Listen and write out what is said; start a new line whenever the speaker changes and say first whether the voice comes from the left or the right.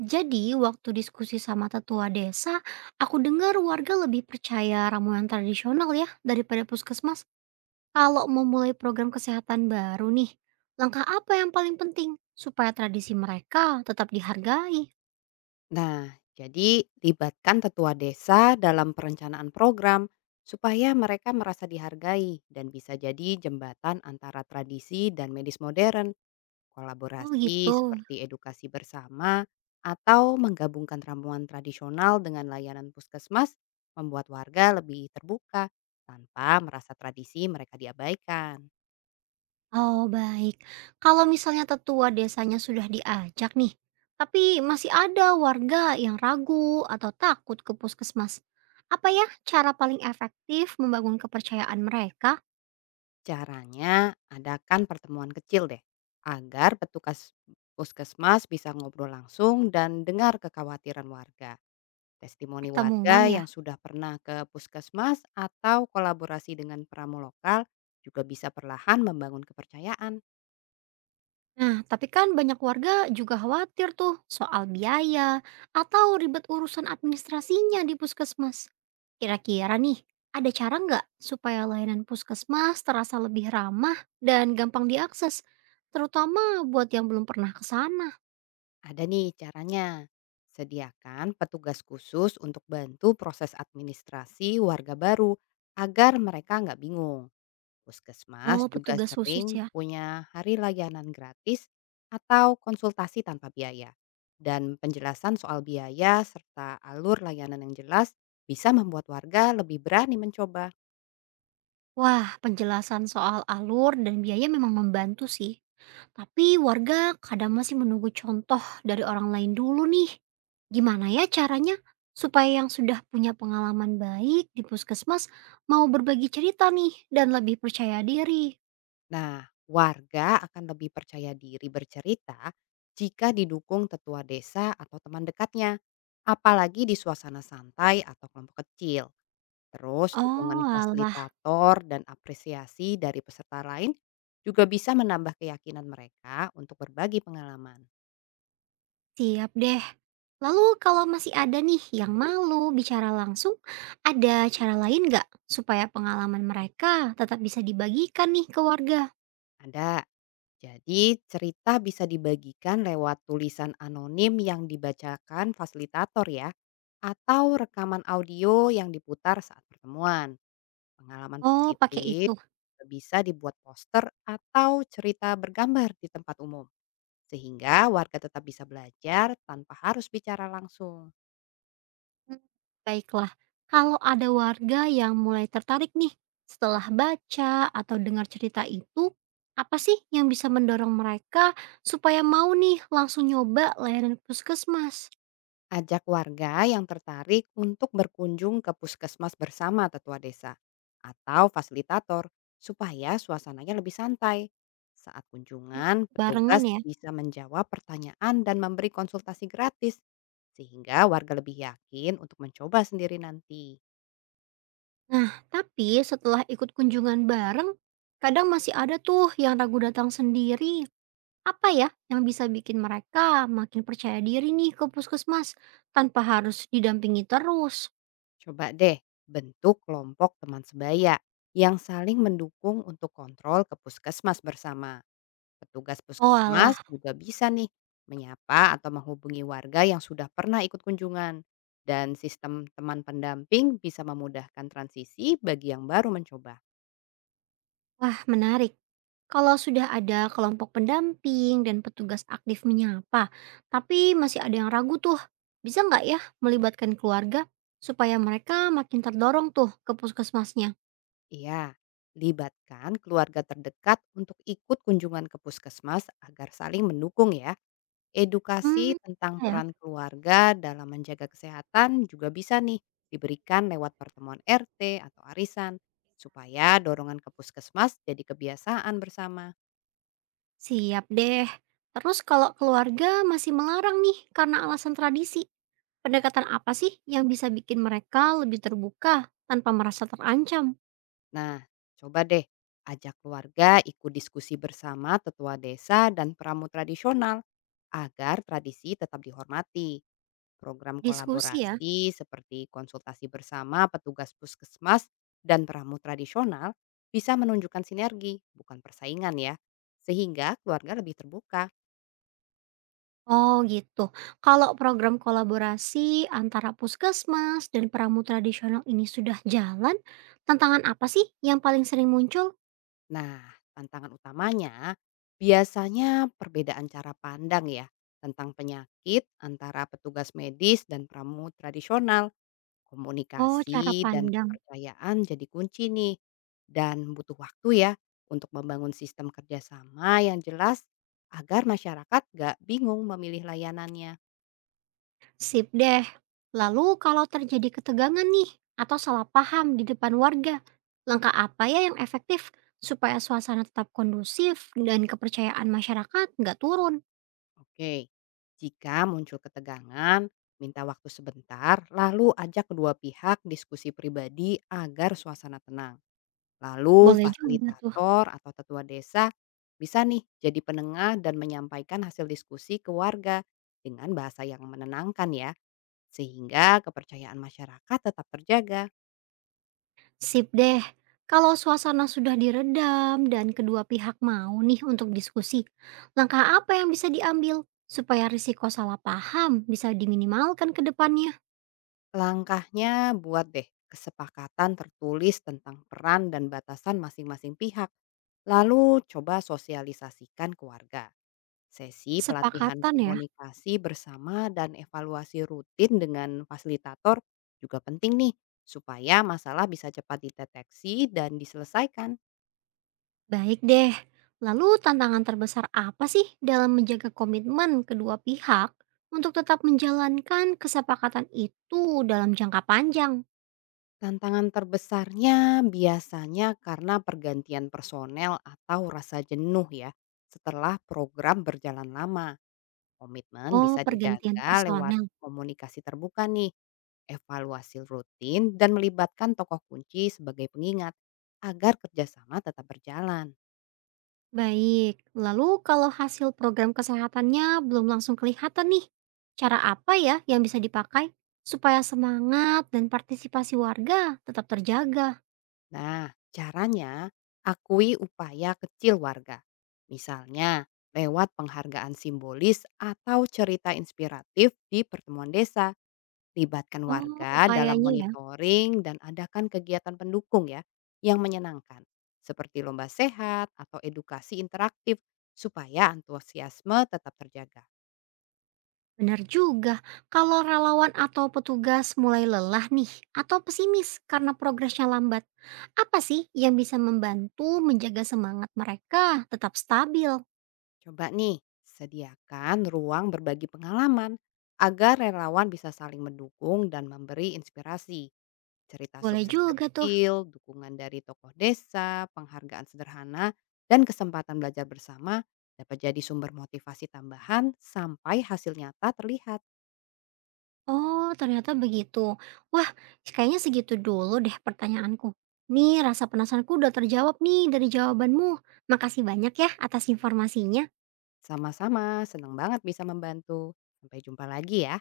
right: Jadi, waktu diskusi sama tetua desa, aku dengar warga lebih percaya ramuan tradisional ya daripada puskesmas. Kalau mau mulai program kesehatan baru nih, langkah apa yang paling penting supaya tradisi mereka tetap dihargai?
left: Nah, jadi libatkan tetua desa dalam perencanaan program supaya mereka merasa dihargai dan bisa jadi jembatan antara tradisi dan medis modern,
right: Oh
left: kolaborasi
right: gitu.
left: seperti edukasi bersama, atau menggabungkan ramuan tradisional dengan layanan puskesmas membuat warga lebih terbuka tanpa merasa tradisi mereka diabaikan.
right: Oh baik. Kalau misalnya tetua desanya sudah diajak nih, tapi masih ada warga yang ragu atau takut ke puskesmas. Apa ya cara paling efektif membangun kepercayaan mereka?
left: Caranya adakan pertemuan kecil deh, agar petugas puskesmas bisa ngobrol langsung dan dengar kekhawatiran warga. Testimoni
right: Pertemuan
left: warga
right: ya?
left: yang sudah pernah ke puskesmas atau kolaborasi dengan pramu lokal juga bisa perlahan membangun kepercayaan.
right: Nah, tapi kan banyak warga juga khawatir tuh soal biaya atau ribet urusan administrasinya di puskesmas. Kira-kira nih, ada cara nggak supaya layanan puskesmas terasa lebih ramah dan gampang diakses, terutama buat yang belum pernah ke sana?
left: Ada nih caranya. Sediakan petugas khusus untuk bantu proses administrasi warga baru agar mereka nggak bingung. Puskesmas
right: Oh,
left: juga
right: petugas khusus
left: sering
right: ya.
left: punya hari layanan gratis atau konsultasi tanpa biaya. Dan penjelasan soal biaya serta alur layanan yang jelas bisa membuat warga lebih berani mencoba.
right: Wah, penjelasan soal alur dan biaya memang membantu sih. Tapi warga kadang masih menunggu contoh dari orang lain dulu nih. Gimana ya caranya supaya yang sudah punya pengalaman baik di puskesmas mau berbagi cerita nih dan lebih percaya diri?
left: Nah, warga akan lebih percaya diri bercerita jika didukung tetua desa atau teman dekatnya, apalagi di suasana santai atau kelompok kecil. Terus
right: Oh,
left: dukungan
right: alah,
left: fasilitator dan apresiasi dari peserta lain juga bisa menambah keyakinan mereka untuk berbagi pengalaman.
right: siap deh. Lalu kalau masih ada nih yang malu bicara langsung, ada cara lain nggak supaya pengalaman mereka tetap bisa dibagikan nih ke warga?
left: Ada. Jadi cerita bisa dibagikan lewat tulisan anonim yang dibacakan fasilitator ya, atau rekaman audio yang diputar saat pertemuan. Pengalaman
right: Oh, pakai
left: positif
right: itu.
left: bisa dibuat poster atau cerita bergambar di tempat umum, sehingga warga tetap bisa belajar tanpa harus bicara langsung.
right: Mmm, Baiklah. Kalau ada warga yang mulai tertarik nih setelah baca atau dengar cerita itu, apa sih yang bisa mendorong mereka supaya mau nih langsung nyoba layanan puskesmas?
left: Ajak warga yang tertarik untuk berkunjung ke puskesmas bersama tetua desa atau fasilitator supaya suasananya lebih santai. Saat
right: Mmm,
left: kunjungan,
right: Barengan
left: petugas
right: ya.
left: bisa menjawab pertanyaan dan memberi konsultasi gratis, sehingga warga lebih yakin untuk mencoba sendiri nanti.
right: Nah, tapi setelah ikut kunjungan bareng, kadang masih ada tuh yang ragu datang sendiri. Apa ya yang bisa bikin mereka makin percaya diri nih ke puskesmas tanpa harus didampingi terus?
left: Coba deh bentuk kelompok teman sebaya yang saling mendukung untuk kontrol ke puskesmas bersama. Petugas
right: Oalah.
left: puskesmas juga bisa nih menyapa atau menghubungi warga yang sudah pernah ikut kunjungan. Dan sistem teman pendamping bisa memudahkan transisi bagi yang baru mencoba.
right: Wah, menarik. Kalau sudah ada kelompok pendamping dan petugas aktif menyapa, tapi masih ada yang ragu tuh, bisa nggak ya melibatkan keluarga supaya mereka makin terdorong tuh ke puskesmasnya?
left: Iya, libatkan keluarga terdekat untuk ikut kunjungan ke puskesmas agar saling mendukung ya. Edukasi
right: Hmm,
left: tentang
right: iya ya.
left: peran keluarga dalam menjaga kesehatan juga bisa nih diberikan lewat pertemuan RT atau arisan, supaya dorongan ke puskesmas jadi kebiasaan bersama.
right: Siap deh. Terus kalau keluarga masih melarang nih karena alasan tradisi, pendekatan apa sih yang bisa bikin mereka lebih terbuka tanpa merasa terancam?
left: Nah, coba deh ajak keluarga ikut diskusi bersama tetua desa dan pramu tradisional agar tradisi tetap dihormati. Program
right: Diskusi ya.
left: kolaborasi seperti konsultasi bersama petugas puskesmas dan pramu tradisional bisa menunjukkan sinergi, bukan persaingan ya, sehingga keluarga lebih terbuka.
right: Oh gitu. Kalau program kolaborasi antara puskesmas dan pramu tradisional ini sudah jalan, tantangan apa sih yang paling sering muncul?
left: Nah, tantangan utamanya biasanya perbedaan cara pandang ya, tentang penyakit antara petugas medis dan pramu tradisional.
right: Oh, cara
left: Komunikasi dan
right: pandang.
left: kepercayaan jadi kunci nih, dan butuh waktu ya untuk membangun sistem kerjasama yang jelas, agar masyarakat gak bingung memilih layanannya.
right: Sip deh. Lalu kalau terjadi ketegangan nih atau salah paham di depan warga, langkah apa ya yang efektif supaya suasana tetap kondusif dan kepercayaan masyarakat nggak turun?
left: Oke, jika muncul ketegangan, minta waktu sebentar, lalu ajak kedua pihak diskusi pribadi agar suasana tenang. Lalu
right: Boleh juga tuh.
left: fasilitator atau tetua desa bisa nih jadi penengah dan menyampaikan hasil diskusi ke warga dengan bahasa yang menenangkan ya, sehingga kepercayaan masyarakat tetap terjaga.
right: Sip deh. Kalau suasana sudah diredam dan kedua pihak mau nih untuk diskusi, langkah apa yang bisa diambil supaya risiko salah paham bisa diminimalkan ke depannya?
left: Langkahnya buat deh kesepakatan tertulis tentang peran dan batasan masing-masing pihak. Lalu coba sosialisasikan ke warga. Sesi pelatihan
right: Kesepakatan ya?
left: komunikasi bersama dan evaluasi rutin dengan fasilitator juga penting nih, supaya masalah bisa cepat dideteksi dan diselesaikan.
right: Baik deh. Lalu tantangan terbesar apa sih dalam menjaga komitmen kedua pihak untuk tetap menjalankan kesepakatan itu dalam jangka panjang?
left: Tantangan terbesarnya biasanya karena pergantian personel atau rasa jenuh ya. Setelah program berjalan lama, komitmen
right: Oh,
left: bisa
right: pergantian
left: dijaga lewat
right: personel.
left: komunikasi terbuka nih, evaluasi rutin, dan melibatkan tokoh kunci sebagai pengingat agar kerjasama tetap berjalan.
right: Baik, lalu kalau hasil program kesehatannya belum langsung kelihatan nih, cara apa ya yang bisa dipakai supaya semangat dan partisipasi warga tetap terjaga?
left: Nah, caranya akui upaya kecil warga. Misalnya, lewat penghargaan simbolis atau cerita inspiratif di pertemuan desa. Libatkan
right: Oh,
left: warga dalam
right: upayanya ya.
left: monitoring dan adakan kegiatan pendukung ya, yang menyenangkan. Seperti lomba sehat atau edukasi interaktif, supaya antusiasme tetap terjaga.
right: Benar juga, kalau relawan atau petugas mulai lelah nih atau pesimis karena progresnya lambat, apa sih yang bisa membantu menjaga semangat mereka tetap stabil?
left: Coba nih, sediakan ruang berbagi pengalaman agar relawan bisa saling mendukung dan memberi inspirasi. Cerita
right: Boleh
left: sukses
right: juga tuh.
left: kecil, dukungan dari tokoh desa, penghargaan sederhana, dan kesempatan belajar bersama dapat jadi sumber motivasi tambahan sampai hasil nyata terlihat.
right: Oh, ternyata begitu. Wah, kayaknya segitu dulu deh pertanyaanku. Nih, rasa penasaranku udah terjawab nih dari jawabanmu. Makasih banyak ya atas informasinya.
left: Sama-sama, senang banget bisa membantu. Sampai jumpa lagi ya.